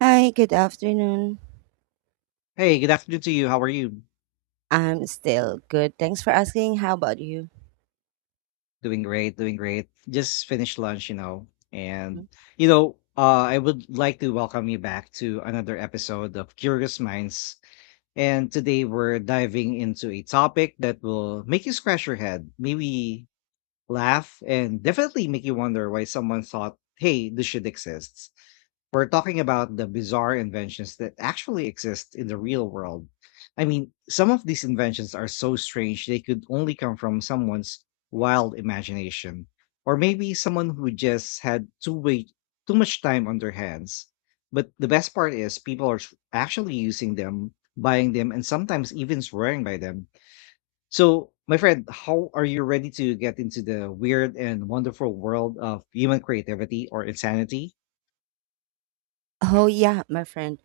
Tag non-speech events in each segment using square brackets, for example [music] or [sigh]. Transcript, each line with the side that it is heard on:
right: Hi, good afternoon.
left: Hey, good afternoon to you. How are you?
right: I'm still good. Thanks for asking. How about you?
left: Doing great, doing great. Just finished lunch, you know.
right: Mhm.
left: I would like to welcome you back to another episode of Curious Minds. And today we're diving into a topic that will make you scratch your head, maybe laugh, and definitely make you wonder why someone thought, "Hey, this should exist." We're talking about the bizarre inventions that actually exist in the real world. I mean, some of these inventions are so strange they could only come from someone's wild imagination, or maybe someone who just had too way too much time on their hands. But the best part is people are actually using them, buying them, and sometimes even swearing by them. So, my friend, how are you ready to get into the weird and wonderful world of human creativity or insanity?
right: Oh, yeah, my friend.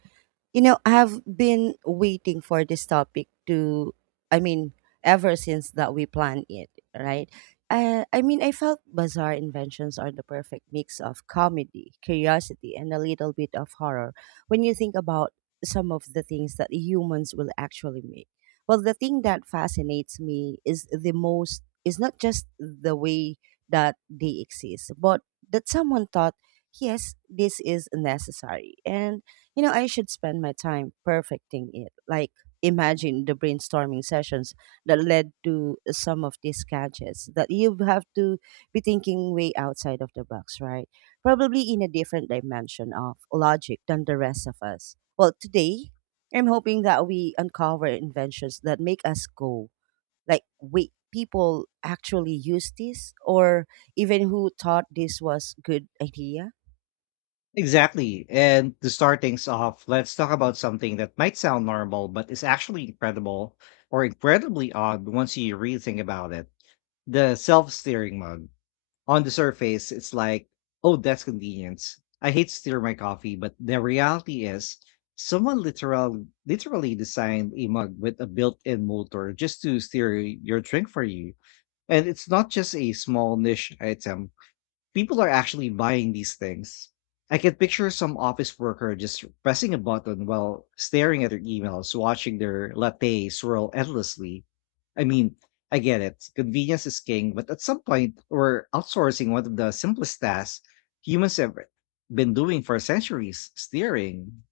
right: You know, I've been waiting for this topic to, I mean, ever since that we planned it, right? I mean, I felt bizarre inventions are the perfect mix of comedy, curiosity, and a little bit of horror when you think about some of the things that humans will actually make. Well, the thing that fascinates me is the most, is not just the way that they exist, but that someone thought, yes, this is necessary. And you know, I should spend my time perfecting it. Like, imagine the brainstorming sessions that led to some of these gadgets that you have to be thinking way outside of the box, right? Probably in a different dimension of logic than the rest of us. Well, today, I'm hoping that we uncover inventions that make us go, like, wait, people actually use this? Or even who thought this was good idea?
left: Exactly. And to start things off, let's talk about something that might sound normal, but is actually incredible or incredibly odd once you really think about it. The self steering mug. On the surface, it's like, oh, that's convenience. I hate to steer my coffee, but the reality is, someone literally designed a mug with a built in motor just to steer your drink for you. And it's not just a small niche item. People are actually buying these things. I can picture some office worker just pressing a button while staring at their emails, watching their latte swirl endlessly. I mean, I get it. Convenience is king, but at some point, we're outsourcing one of the simplest tasks humans have been doing for centuries steering.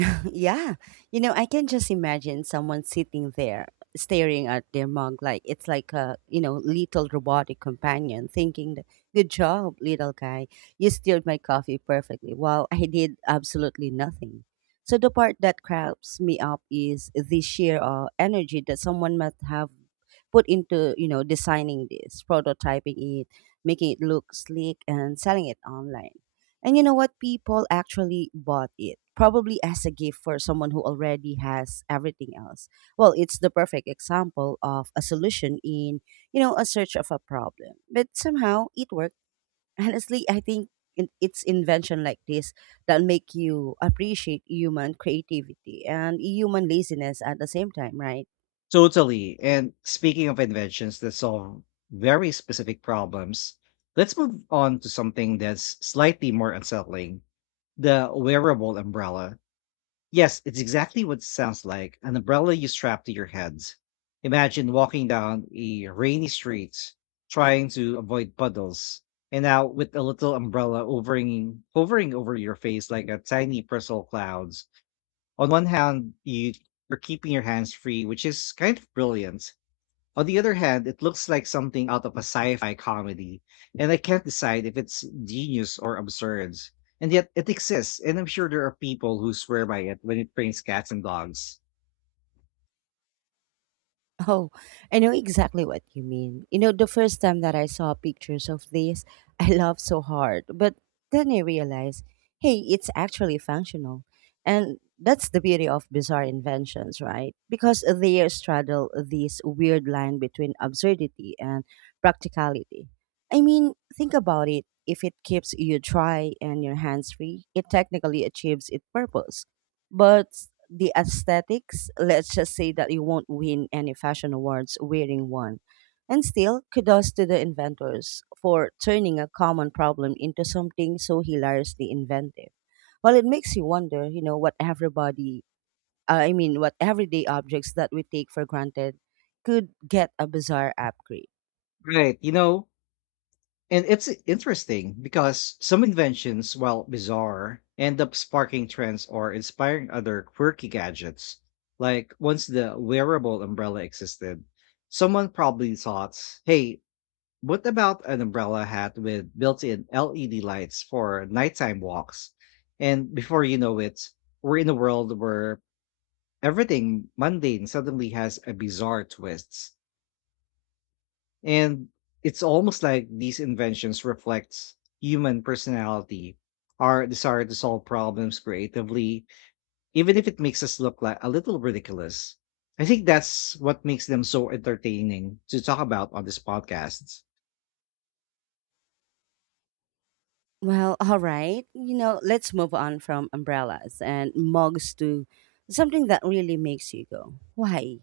right: [laughs] Yeah. You know, I can just imagine someone sitting there staring at their mug like it's like a, you know, little robotic companion thinking, that, good job, little guy. You stirred my coffee perfectly while I did absolutely nothing. So the part that cracks me up is the sheer energy that someone must have put into, you know, designing this, prototyping it, making it look sleek, and selling it online. And you know what, people actually bought it, probably as a gift for someone who already has everything else. Well, it's the perfect example of a solution in, you know, a search of a problem, but somehow it worked. [laughs] Honestly, I think it's invention like this that make you appreciate human creativity and human laziness at the same time, right?
left: Totally. And speaking of inventions that solve very specific problems, let's move on to something that's slightly more unsettling. The wearable umbrella. Yes, it's exactly what it sounds like an umbrella you strap to your head. Imagine walking down a rainy street trying to avoid puddles, and now with a little umbrella hovering over your face like a tiny personal clouds. On one hand, you're keeping your hands free, which is kind of brilliant. On the other hand, it looks like something out of a sci-fi comedy, and I can't decide if it's genius or absurd. And yet it exists, and I'm sure there are people who swear by it when it trains cats and dogs.
right: Oh, I know exactly what you mean. You know, the first time that I saw pictures of this, [laughs] I laughed so hard. But then I realized, hey, it's actually functional. And that's the beauty of bizarre inventions, right? Because they straddle this weird line between absurdity and practicality. I mean, think about it. If it keeps you dry and your hands free, it technically achieves its purpose, but the aesthetics, let's just say that you won't win any fashion awards wearing one. And still, kudos to the inventors for turning a common problem into something so hilariously inventive. Well, it makes you wonder, you know, what everybody, I mean, what everyday objects that we take for granted could get a bizarre upgrade.
left: Right, you know, and it's interesting because some inventions, while bizarre, end up sparking trends or inspiring other quirky gadgets. Like once the wearable umbrella existed, someone probably thought, hey, what about an umbrella hat with built-in LED lights for nighttime walks? And before you know it, we're in a world where everything mundane suddenly has a bizarre twist. And it's almost like these inventions reflect human personality, our desire to solve problems creatively, even if it makes us look like a little ridiculous. I think that's what makes them so entertaining to talk about on this podcast.
right: Well, all right. You know, let's move on from umbrellas and mugs to something that really makes you go, why?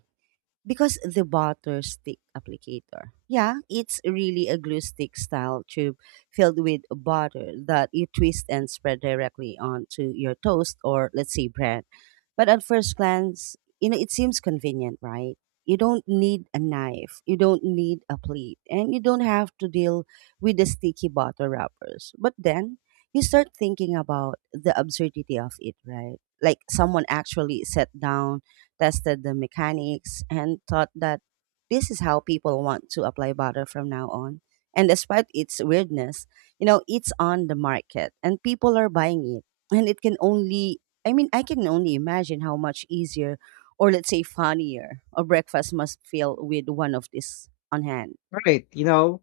right: Because the butter stick applicator. Yeah, it's really a glue stick style tube filled with butter that you twist and spread directly onto your toast or, let's say, bread. But at first glance, you know, it seems convenient, right? You don't need a knife, you don't need a plate, and you don't have to deal with the sticky butter wrappers. But then you start thinking about the absurdity of it, right? Like someone actually sat down, tested the mechanics, and thought that this is how people want to apply butter from now on. And despite its weirdness, you know, it's on the market and people are buying it. And it can only, I mean, I can only imagine how much easier, or let's say funnier, a breakfast must feel with one of this on hand.
left: All right, you know,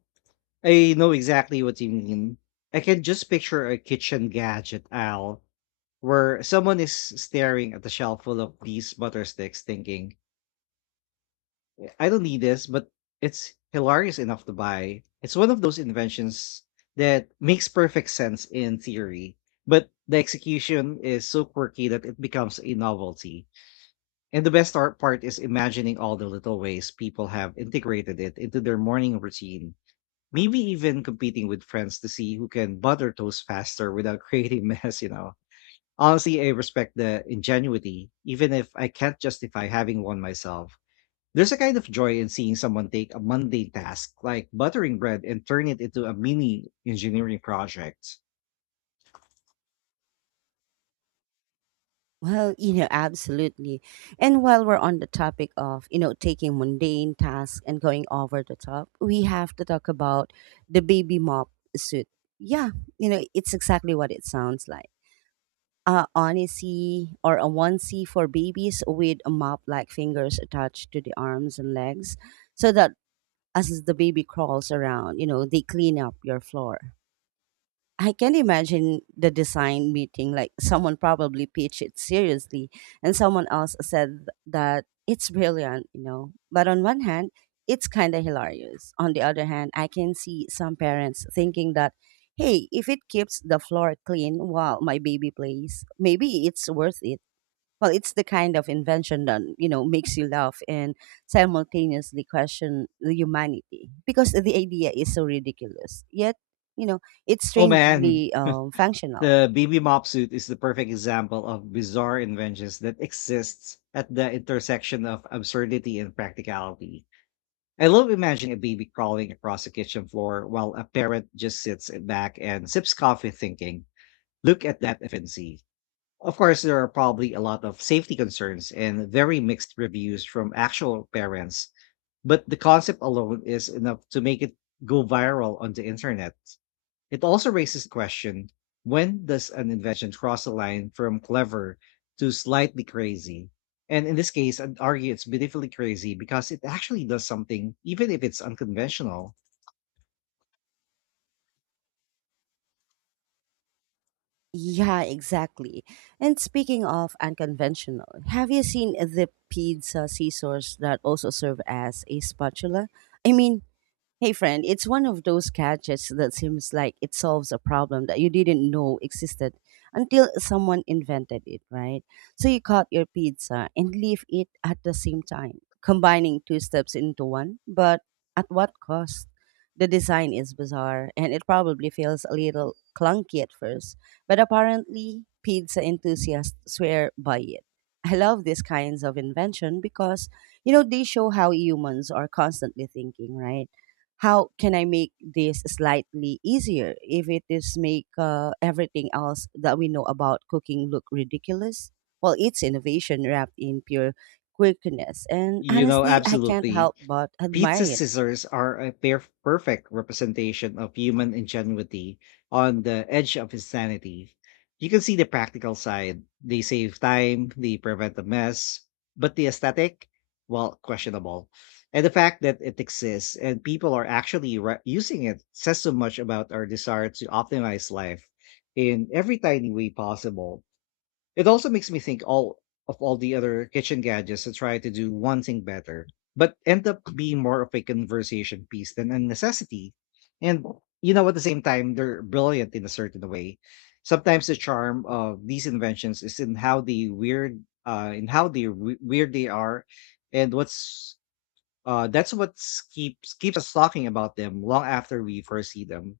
left: I know exactly what you mean. I can just picture a kitchen gadget owl where someone is staring at the shelf full of these butter sticks thinking, I don't need this, but it's hilarious enough to buy. It's one of those inventions that makes perfect sense in theory, but the execution is so quirky that it becomes a novelty. And the best art part is imagining all the little ways people have integrated it into their morning routine. Maybe even competing with friends to see who can butter toast faster without [laughs] creating mess. Honestly, I respect the ingenuity, even if I can't justify having one myself. There's a kind of joy in seeing someone take a mundane task like buttering bread and turn it into a mini engineering project.
right: Well, you know, absolutely. And while we're on the topic of, you know, taking mundane tasks and going over the top, we have to talk about the baby mop suit. Yeah, you know, it's exactly what it sounds like. A onesie or a onesie for babies with a mop like fingers attached to the arms and legs, so that as the baby crawls around, you know, they clean up your floor. I can imagine the design meeting, like someone probably pitched it seriously and someone else said that it's brilliant, you know. But on one hand, it's kind of hilarious. On the other hand, I can see some parents thinking that, hey, if it keeps the floor clean while my baby plays, maybe it's worth it. Well, it's the kind of invention that, you know, makes you laugh and simultaneously question the humanity because the idea is so ridiculous. Yet, you know, it's
left: Oh man,
right: strangely functional.
left: the baby mop suit is the perfect example of bizarre inventions that exists at the intersection of absurdity and practicality. I love imagining a baby crawling across the kitchen floor while a parent just sits back and sips coffee thinking, look at that efficiency. Of course, there are probably a lot of safety concerns and very mixed reviews from actual parents, but the concept alone is enough to make it go viral on the internet. It also raises the question when does an invention cross a line from clever to slightly crazy? And in this case, I'd argue it's beautifully crazy because it actually does something, even if it's unconventional.
right: Yeah, exactly. And speaking of unconventional, have you seen the pizza scissors that also serve as a spatula? I mean, hey friend, it's one of those gadgets that seems like it solves a problem that you didn't know existed until someone invented it, right? So you cut your pizza and leave it at the same time, combining two steps into one, but at what cost? The design is bizarre and it probably feels a little clunky at first, but apparently pizza enthusiasts swear by it. I love these kinds of invention because, you know, they show how humans are constantly thinking, right? How can I make this slightly easier if it is make everything else that we know about cooking look ridiculous? Well, it's innovation wrapped in pure quirkiness, and
left: You know,
right: honestly, I can't
left: absolutely.
right: help but
left: Pizza
right: admire it.
left: scissors are a perfect representation of human ingenuity on the edge of insanity. You can see the practical side. They save time, they prevent a mess, but the aesthetic, well, questionable. And the fact that it exists and people are actually using it says so much about our desire to optimize life in every tiny way possible. It also makes me think all of all the other kitchen gadgets that try to do one thing better, but end up being more of a conversation piece than a necessity. And you know, at the same time, they're brilliant in a certain way. Sometimes the charm of these inventions is in in how weird they are, and what's that's what keeps us talking about them long after we first see them.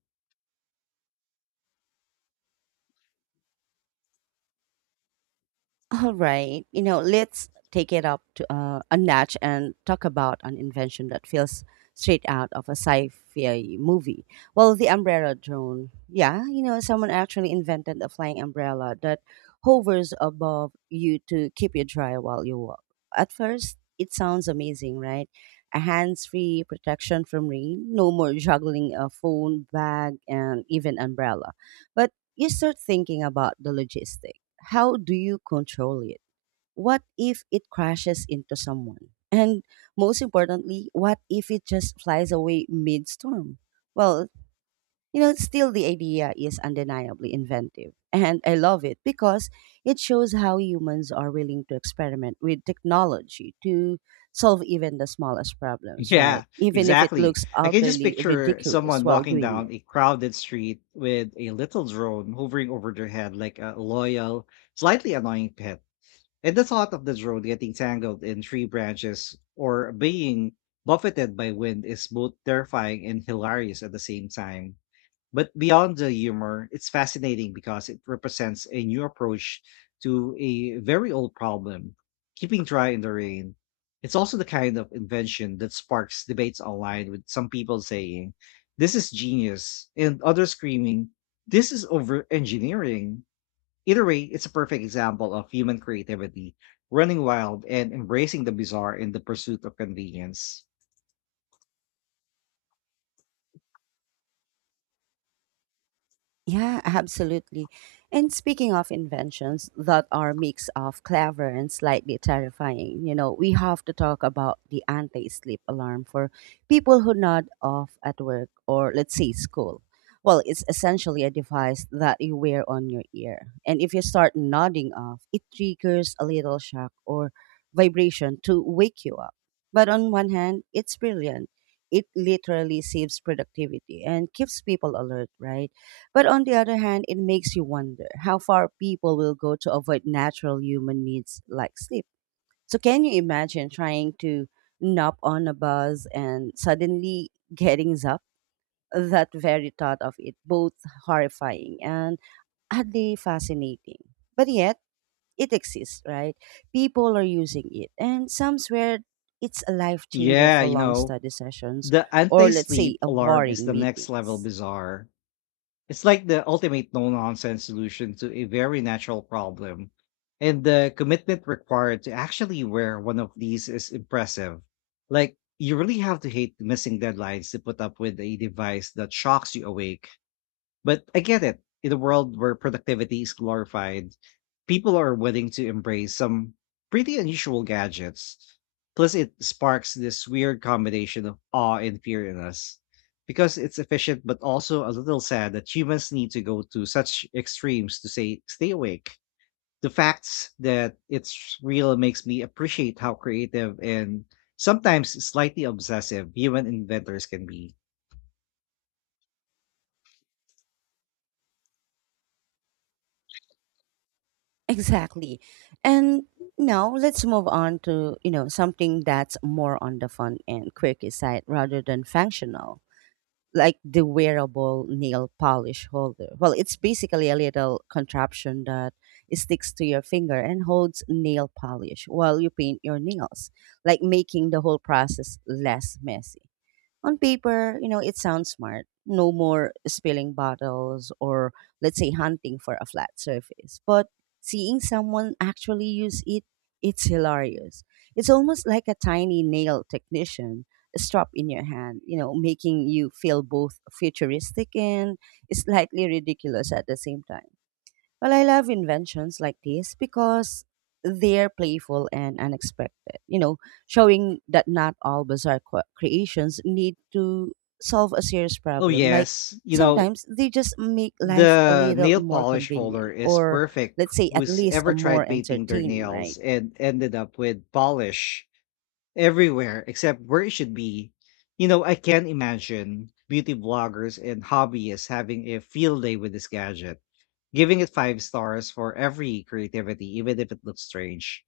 right: All right. You know, let's take it up to a notch and talk about an invention that feels straight out of a sci-fi movie. Well, the umbrella drone. Yeah, you know, someone actually invented a flying umbrella that hovers above you to keep you dry while you walk. At first, it sounds amazing, right? A hands-free protection from rain, no more juggling a phone, bag, and even umbrella. But you start thinking about the logistics. How do you control it? What if it crashes into someone? And most importantly, what if it just flies away mid storm? Well, you know, still the idea is undeniably inventive. And I love it because it shows how humans are willing to experiment with technology to solve even the smallest problems,
left: Yeah,
right: right? Even if it
left: exactly.
right: looks
left: I can just
right: utterly
left: picture
right: ridiculous
left: someone
right: while
left: walking
right: doing
left: down
right: it.
left: a crowded street with a little drone hovering over their head like a loyal, slightly annoying pet. And the thought of the drone getting tangled in tree branches or being buffeted by wind is both terrifying and hilarious at the same time. But beyond the humor, it's fascinating because it represents a new approach to a very old problem, keeping dry in the rain. It's also the kind of invention that sparks debates online with some people saying, this is genius, and others screaming, this is over engineering. Either way, it's a perfect example of human creativity running wild and embracing the bizarre in the pursuit of convenience.
right: Yeah, absolutely. And speaking of inventions that are mix of clever and slightly terrifying, you know, we have to talk about the anti-sleep alarm for people who nod off at work or, let's say, school. Well, it's essentially a device that you wear on your ear. And if you start nodding off, it triggers a little shock or vibration to wake you up. But on one hand, it's brilliant. It literally saves productivity and keeps people alert, right? But on the other hand, it makes you wonder how far people will go to avoid natural human needs like sleep. So, can you imagine trying to nap on a bus and suddenly getting up? That very thought of it, both horrifying and oddly fascinating. But yet, it exists, right? People are using it, and some swear it's a life changer
left: Yeah,
right: for
left: you
right: long
left: know,
right: study sessions
left: the
right: or,
left: anti
right: let's say,
left: sleep
right: a
left: alarm is
right: boring
left: the next level
right: meetings.
left: bizarre. It's like the ultimate no nonsense solution to a very natural problem. And the commitment required to actually wear one of these is impressive. Like, you really have to hate missing deadlines to put up with a device that shocks you awake. But I get it. In a world where productivity is glorified, people are willing to embrace some pretty unusual gadgets. Plus, it sparks this weird combination of awe and fear in us because it's efficient, but also a little sad that humans need to go to such extremes to say, stay awake. The facts that it's real makes me appreciate how creative and sometimes slightly obsessive human inventors can be.
right: Exactly. And now let's move on to, you know, something that's more on the fun and quirky side rather than functional, like the wearable nail polish holder. Well, it's basically a little contraption that sticks to your finger and holds nail polish while you paint your nails, like making the whole process less messy. On paper, you know, it sounds smart. No more spilling bottles or, let's say, hunting for a flat surface. But seeing someone actually use it, it's hilarious. It's almost like a tiny nail technician strap in your hand, you know, making you feel both futuristic and slightly ridiculous at the same time. Well, I love inventions like this because they're playful and unexpected, you know, showing that not all bizarre creations need to solve a serious
left: Oh,
right: problem. Like,
left: yes. You know,
right: sometimes they just make life a
left: the
right: little
left: nail
right: more
left: polish holder
right: convenient,
left: is
right: or,
left: perfect.
right: let's say, at
left: Who's
right: least
left: ever
right: a more
left: tried painting their
right: entertaining,
left: nails
right: right?
left: and ended up with polish everywhere except where it should be? You know, I can't imagine beauty bloggers and hobbyists having a field day with this gadget giving it 5 stars for every creativity, even if it looks strange.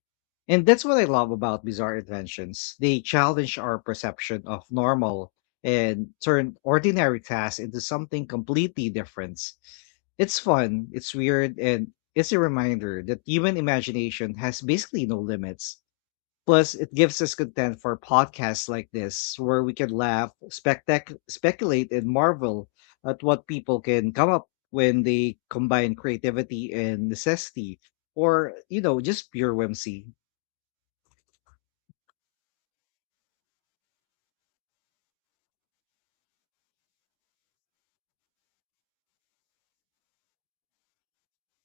left: And that's what I love about bizarre inventions. They challenge our perception of normal and turn ordinary tasks into something completely different. It's fun, it's weird, and it's a reminder that human imagination has basically no limits. Plus, it gives us content for podcasts like this, where we can laugh, speculate, and marvel at what people can come up when they combine creativity and necessity, or you know, just pure whimsy.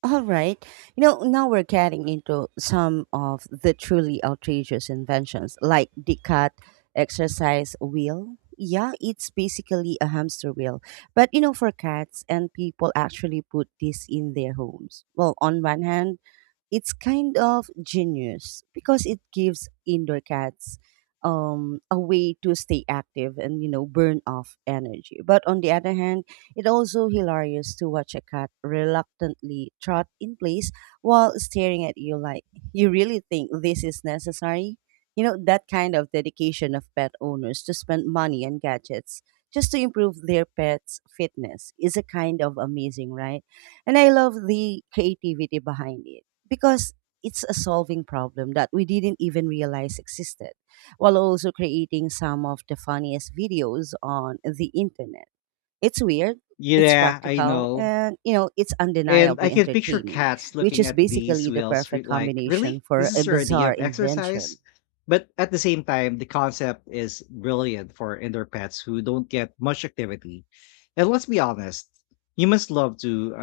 right: All right. You know, now we're getting into some of the truly outrageous inventions like the cat exercise wheel. Yeah, it's basically a hamster wheel. But you know, for cats and people actually put this in their homes. Well, on one hand, it's kind of genius because it gives indoor cats a way to stay active and, you know, burn off energy. But on the other hand, it also hilarious to watch a cat reluctantly trot in place while staring at you like, you really think this is necessary. You know that kind of dedication of pet owners to spend money on gadgets just to improve their pet's fitness is a kind of amazing, right? And I love the creativity behind it because it's a solving problem that we didn't even realize existed, while also creating some of the funniest videos on the internet. It's weird, it's
left: Yeah, I
right: practical,
left: know.
right: and, you know, it's
left: And I
right: undeniably
left: can picture
right: entertaining,
left: cats
right: which
left: looking
right: is
left: at these
right: basically the
left: wheels
right: perfect
left: like,
right: combination
left: really?
right: for
left: This
right: a
left: is your idea
right: bizarre
left: of exercise?
right: invention.
left: But at the same time, the concept is brilliant for indoor pets who don't get much activity. And let's be honest, humans love to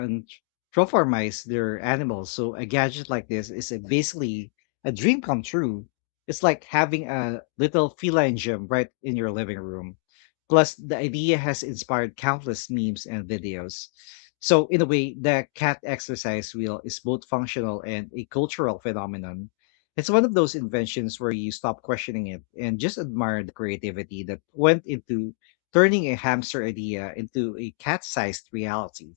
left: anthropomorphize their animals. So a gadget like this is a basically a dream come true. It's like having a little feline gym right in your living room. Plus, the idea has inspired countless memes and videos. So in a way, the cat exercise wheel is both functional and a cultural phenomenon. It's one of those inventions where you stop questioning it and just admire the creativity that went into turning a hamster idea into a cat-sized reality.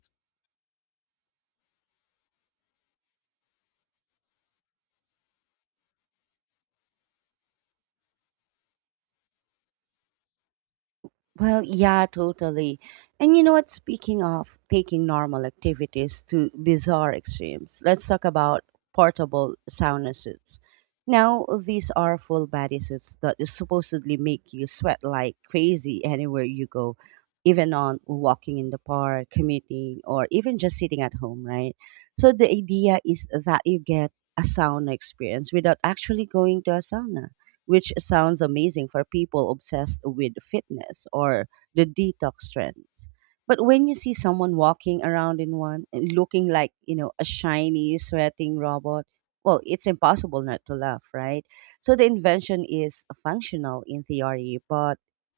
right: Well, yeah, totally. And you know what? Speaking of taking normal activities to bizarre extremes, let's talk about portable sauna suits. Now, these are full body suits that supposedly make you sweat like crazy anywhere you go, even on walking in the park, commuting, or even just sitting at home, right? So, the idea is that you get a sauna experience without actually going to a sauna which sounds amazing for people obsessed with fitness or the detox trends. But when you see someone walking around in one and looking like, you know, a shiny, sweating robot, well, it's impossible not to laugh, right? So the invention is functional in theory, but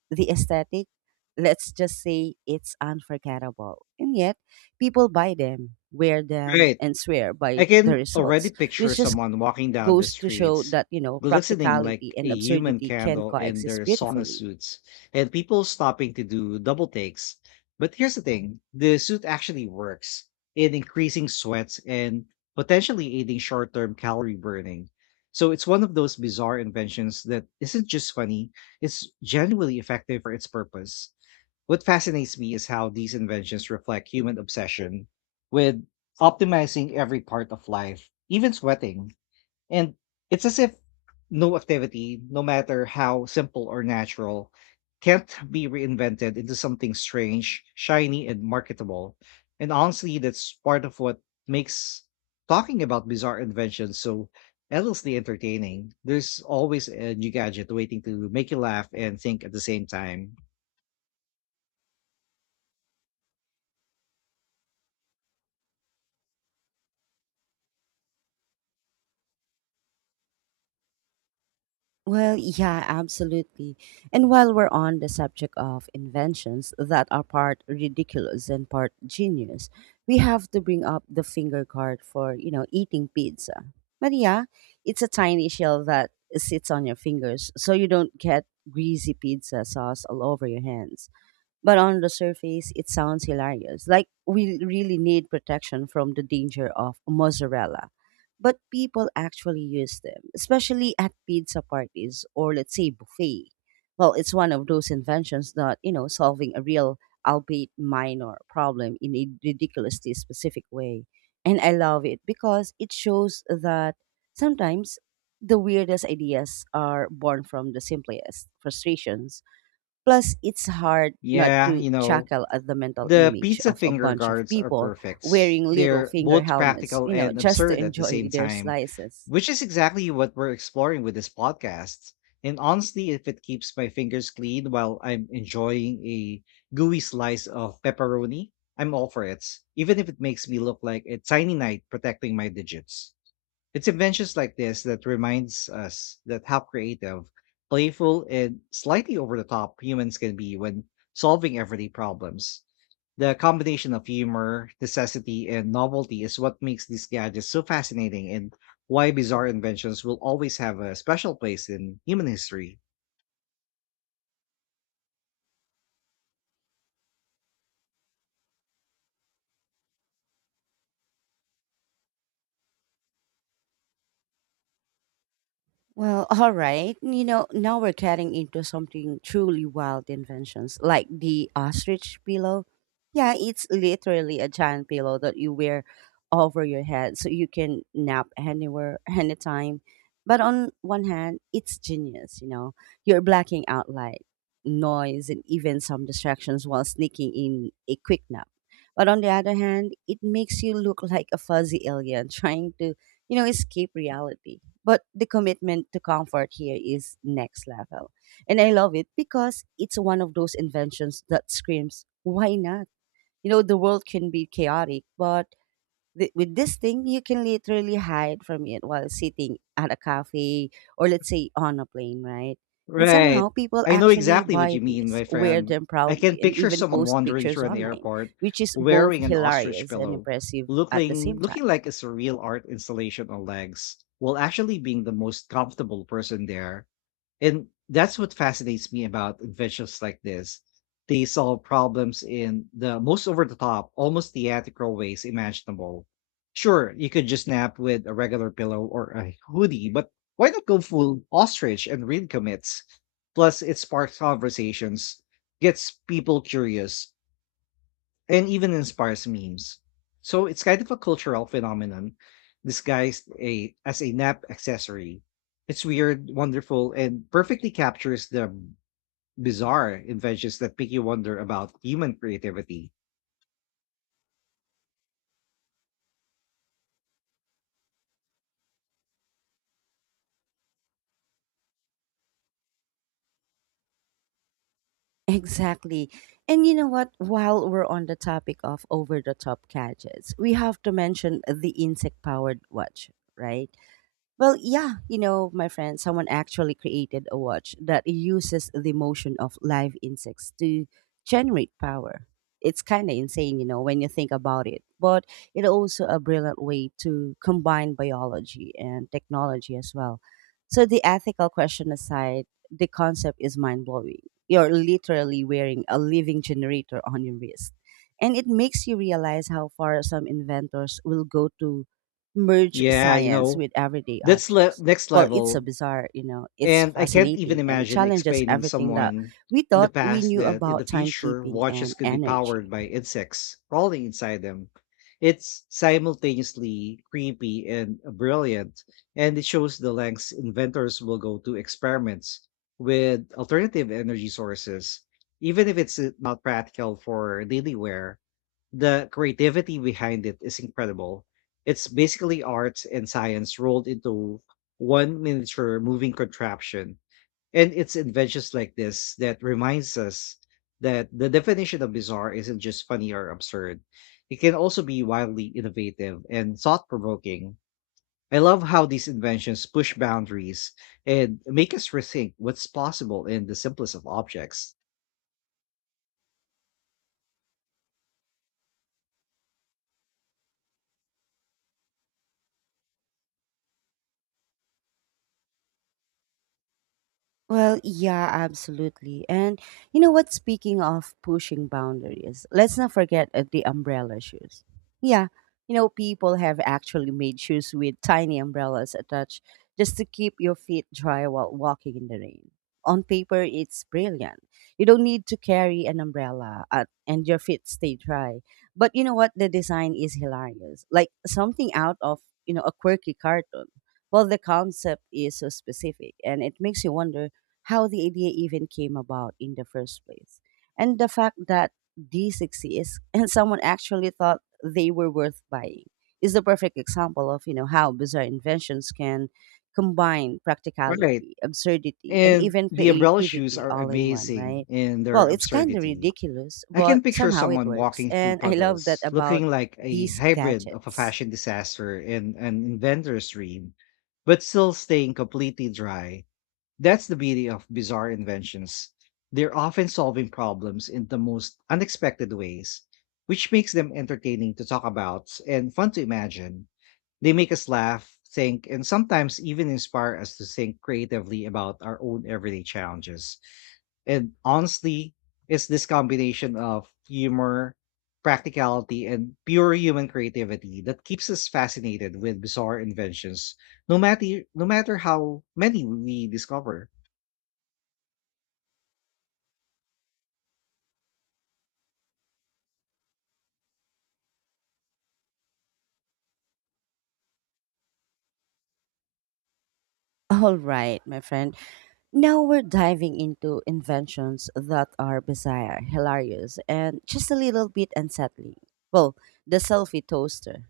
right: the aesthetic, let's just say it's unforgettable. And yet, people buy them, wear them,
left: Right.
right: and swear by
left: I
right: the
left: can already
right: results,
left: picture
right: which just
left: someone walking down the
right: goes to show
left: streets,
right: that, you know,
left: glistening
right: practicality
left: like a
right: and
left: human
right: absurdity can
left: candle in
right: coexist
left: their sauna
right: beautifully.
left: suits, and people stopping to do double takes. But here's the thing the suit actually works in increasing sweats and potentially aiding short term calorie burning. So it's one of those bizarre inventions that isn't just funny, it's genuinely effective for its purpose. What fascinates me is how these inventions reflect human obsession with optimizing every part of life, even sweating. And it's as if no activity, no matter how simple or natural, can't be reinvented into something strange, shiny, and marketable. And honestly, that's part of what makes talking about bizarre inventions so endlessly entertaining. There's always a new gadget waiting to make you laugh and think at the same time.
right: Well, yeah, absolutely. And while we're on the subject of inventions that are part ridiculous and part genius, we have to bring up the finger guard for, you know, eating pizza. Maria, it's a tiny shell that sits on your fingers so you don't get greasy pizza sauce all over your hands. But on the surface, it sounds hilarious. Like we really need protection from the danger of mozzarella. But people actually use them, especially at pizza parties or let's say buffet. Well, it's one of those inventions that, you know, solving a real, albeit minor problem in a ridiculously specific way. And I love it because it shows that sometimes the weirdest ideas are born from the simplest frustrations. Plus, it's hard not
left: Yeah,
right: to
left: you know,
right: chuckle at the mental
left: The
right: image
left: pizza
right: of a
left: finger
right: bunch of
left: guards are
right: people
left: perfect.
right: wearing little
left: They're
right: finger
left: both
right: helmets,
left: practical
right: you know,
left: and
right: just to
left: absurd at the same
right: enjoy their
left: time,
right: slices.
left: which is exactly what we're exploring with this podcast. And honestly, if it keeps my fingers clean while I'm enjoying a gooey slice of pepperoni, I'm all for it, even if it makes me look like a tiny knight protecting my digits. It's inventions like this that reminds us that how creative, playful, and slightly over the top humans can be when solving everyday problems. The combination of humor, necessity, and novelty is what makes these gadgets so fascinating and why bizarre inventions will always have a special place in human history.
right: Well, all right. You know, now we're getting into something truly wild inventions, like the ostrich pillow. Yeah, it's literally a giant pillow that you wear over your head so you can nap anywhere, anytime. But on one hand, it's genius, you know. You're blacking out light, noise, and even some distractions while sneaking in a quick nap. But on the other hand, it makes you look like a fuzzy alien [laughs] trying to, you know, escape reality. But the commitment to comfort here is next level. And I love it because it's one of those inventions that screams, why not? You know, the world can be chaotic, but with this thing, you can literally hide from it while sitting at a cafe or, let's say, on a plane, right? And
left: Right.
right: somehow people
left: I know
right: actually
left: exactly what
right: buy
left: you mean,
right: these,
left: my
right: wear
left: friend.
right: them
left: I can
right: proudly, and
left: picture
right: even
left: someone
right: post
left: wandering
right: pictures
left: through an
right: online,
left: airport
right: which is both
left: wearing an ostrich
right: hilarious and
left: pillow,
right: impressive at the
left: looking
right: same
left: looking
right: time.
left: like a surreal art installation on legs, while actually being the most comfortable person there. And that's what fascinates me about inventions like this. They solve problems in the most over the top, almost theatrical ways imaginable. Sure, you could just nap with a regular pillow or a hoodie, but why not go full ostrich and read commits? Plus, it sparks conversations, gets people curious, and even inspires memes. So it's kind of a cultural phenomenon disguised as a nap accessory. It's weird, wonderful, and perfectly captures the bizarre inventions that make you wonder about human creativity.
right: Exactly. And you know what? While we're on the topic of over the top gadgets, we have to mention the insect powered watch, right? Well, yeah, you know, my friend, someone actually created a watch that uses the motion of live insects to generate power. It's kind of insane, you know, when you think about it, but it's also a brilliant way to combine biology and technology as well. So, the ethical question aside, the concept is mind blowing. You're literally wearing a living generator on your wrist. And it makes you realize how far some inventors will go to merge
left: Yeah, you
right: science
left: know,
right: with everyday
left: that's
right: objects.
left: next
right: Well, it's a
left: level.
right: bizarre, you know, it's
left: And I can't even
right: fascinating and it
left: imagine
right: challenges
left: explaining
right: everything that
left: someone
right: we
left: in the
right: thought we
left: past
right: knew
left: that in the
right: about
left: future
right: timekeeping
left: watches
right: and
left: could be powered
right: energy.
left: by insects crawling inside them. It's simultaneously creepy and brilliant, and it shows the lengths inventors will go to experiments with alternative energy sources, even if it's not practical for daily wear. The creativity behind it is incredible. It's basically art and science rolled into one miniature moving contraption. And it's inventions like this that reminds us that the definition of bizarre isn't just funny or absurd. It can also be wildly innovative and thought provoking. I love how these inventions push boundaries and make us rethink what's possible in the simplest of objects.
right: Well, yeah, absolutely. And you know what? Speaking of pushing boundaries, let's not forget the umbrella shoes. Yeah, you know, people have actually made shoes with tiny umbrellas attached just to keep your feet dry while walking in the rain. On paper, it's brilliant. You don't need to carry an umbrella and your feet stay dry. But you know what? The design is hilarious. Like something out of, you know, a quirky cartoon. Well, the concept is so specific and it makes you wonder how the idea even came about in the first place. And the fact that these exist [laughs] and someone actually thought they were worth buying is the perfect example of, you know, how bizarre inventions can combine
left: Right.
right: practicality, absurdity, and
left: And
right: even
left: the umbrella shoes
right: creativity
left: are
right: all in one,
left: amazing
right: right?
left: in their
right: Well, it's kind of
left: absurdity.
right: ridiculous,
left: I
right: but
left: can picture
right: somehow it
left: someone
right: works.
left: walking through
right: And I love that
left: puddles,
right: about
left: looking like a
right: these
left: hybrid of a
right: gadgets.
left: fashion disaster and an inventor's dream, but still staying completely dry. That's the beauty of bizarre inventions. They're often solving problems in the most unexpected ways, which makes them entertaining to talk about and fun to imagine. They make us laugh, think, and sometimes even inspire us to think creatively about our own everyday challenges. And honestly, it's this combination of humor, practicality, and pure human creativity that keeps us fascinated with bizarre inventions, no matter how many we discover.
right: [laughs] All right, my friend. Now we're diving into inventions that are bizarre, hilarious, and just a little bit unsettling. Well, the selfie toaster.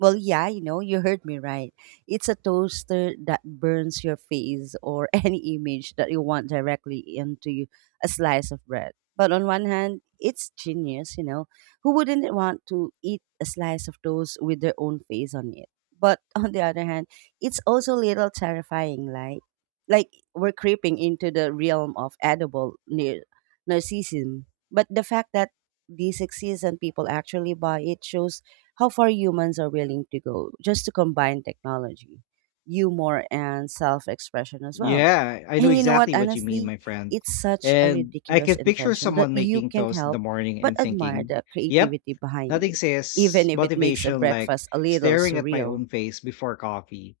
right: Well, yeah, you know, you heard me right. It's a toaster that burns your face or [laughs] any image that you want directly into a slice of bread. But on one hand, it's genius, you know. Who wouldn't want to eat a slice of toast with their own face on it? But [laughs] on the other hand, it's also a little terrifying, like like we're creeping into the realm of edible narcissism. But the fact that these exist and people actually buy it shows how far humans are willing to go just to combine technology, humor, and self expression as well.
left: Yeah, I know
right: And you know what?
left: exactly what you mean,
right: Honestly,
left: my friend.
right: it's such a
left: And I
right: ridiculous
left: can picture
right: invention that
left: someone
right: you
left: making
right: can't
left: toast in the
right: help
left: morning and
right: but admire
left: thinking,
right: the
left: yep,
right: creativity behind
left: nothing
right: it,
left: says
right: even if it makes a
left: motivation like
right: breakfast a little
left: staring at my
right: surreal.
left: own face before coffee.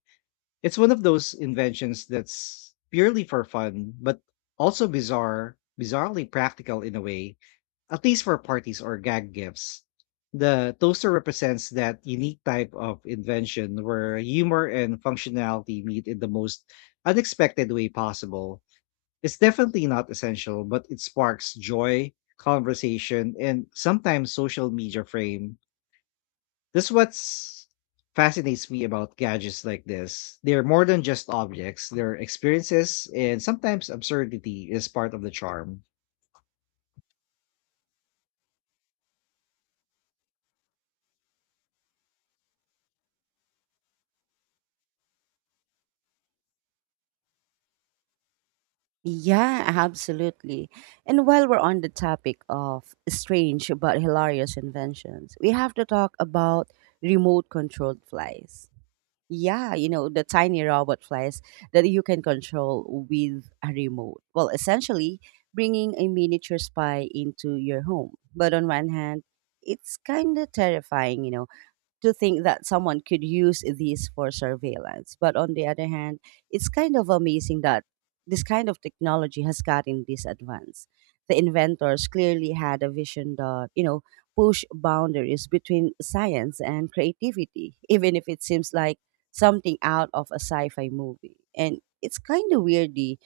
left: It's one of those inventions that's purely for fun, but also bizarrely practical in a way. At least for parties or gag gifts, the toaster represents that unique type of invention where humor and functionality meet in the most unexpected way possible. It's definitely not essential, but it sparks joy, conversation, and sometimes social media frame. This what's fascinates me about gadgets like this. They're more than just objects, they're experiences, and sometimes absurdity is part of the charm.
right: Yeah, absolutely. And while we're on the topic of strange but hilarious inventions, we have to talk about remote controlled flies. Yeah, you know, the tiny robot flies that you can control with a remote. Well, essentially bringing a miniature spy into your home. But on one hand, it's kind of terrifying, you know, to think that someone could use these for surveillance. But on the other hand, it's kind of amazing that this kind of technology has gotten this advanced. The inventors clearly had a vision that, you know, push boundaries between science and creativity, [laughs] even if it seems like something out of a sci-fi movie. And it's kind of weirdly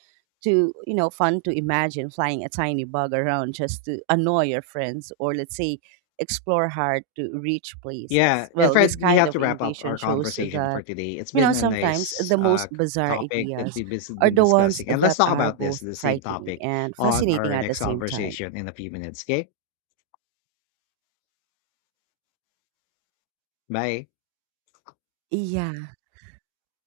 right: to, you know, fun to imagine flying a tiny bug around just to annoy your friends or let's say explore hard to reach
left: Yeah,
right: places.
left: and
right: Well, this
left: Fred, we
right: kind
left: have to
right: of
left: wrap up
right: innovation
left: our
right: shows
left: conversation for
right: that,
left: today. It's
right: you know,
left: been a
right: sometimes
left: nice
right: the most bizarre
left: topic that
right: ideas
left: we've been,
right: are
left: been
right: the ones
left: discussing, and let's
right: that
left: talk
right: are
left: about this
right: both
left: the same
right: frightening
left: topic
right: and
left: on
right: fascinating
left: our
right: at the
left: next
right: same time.
left: conversation in a few minutes. Okay, bye.
right: Yeah.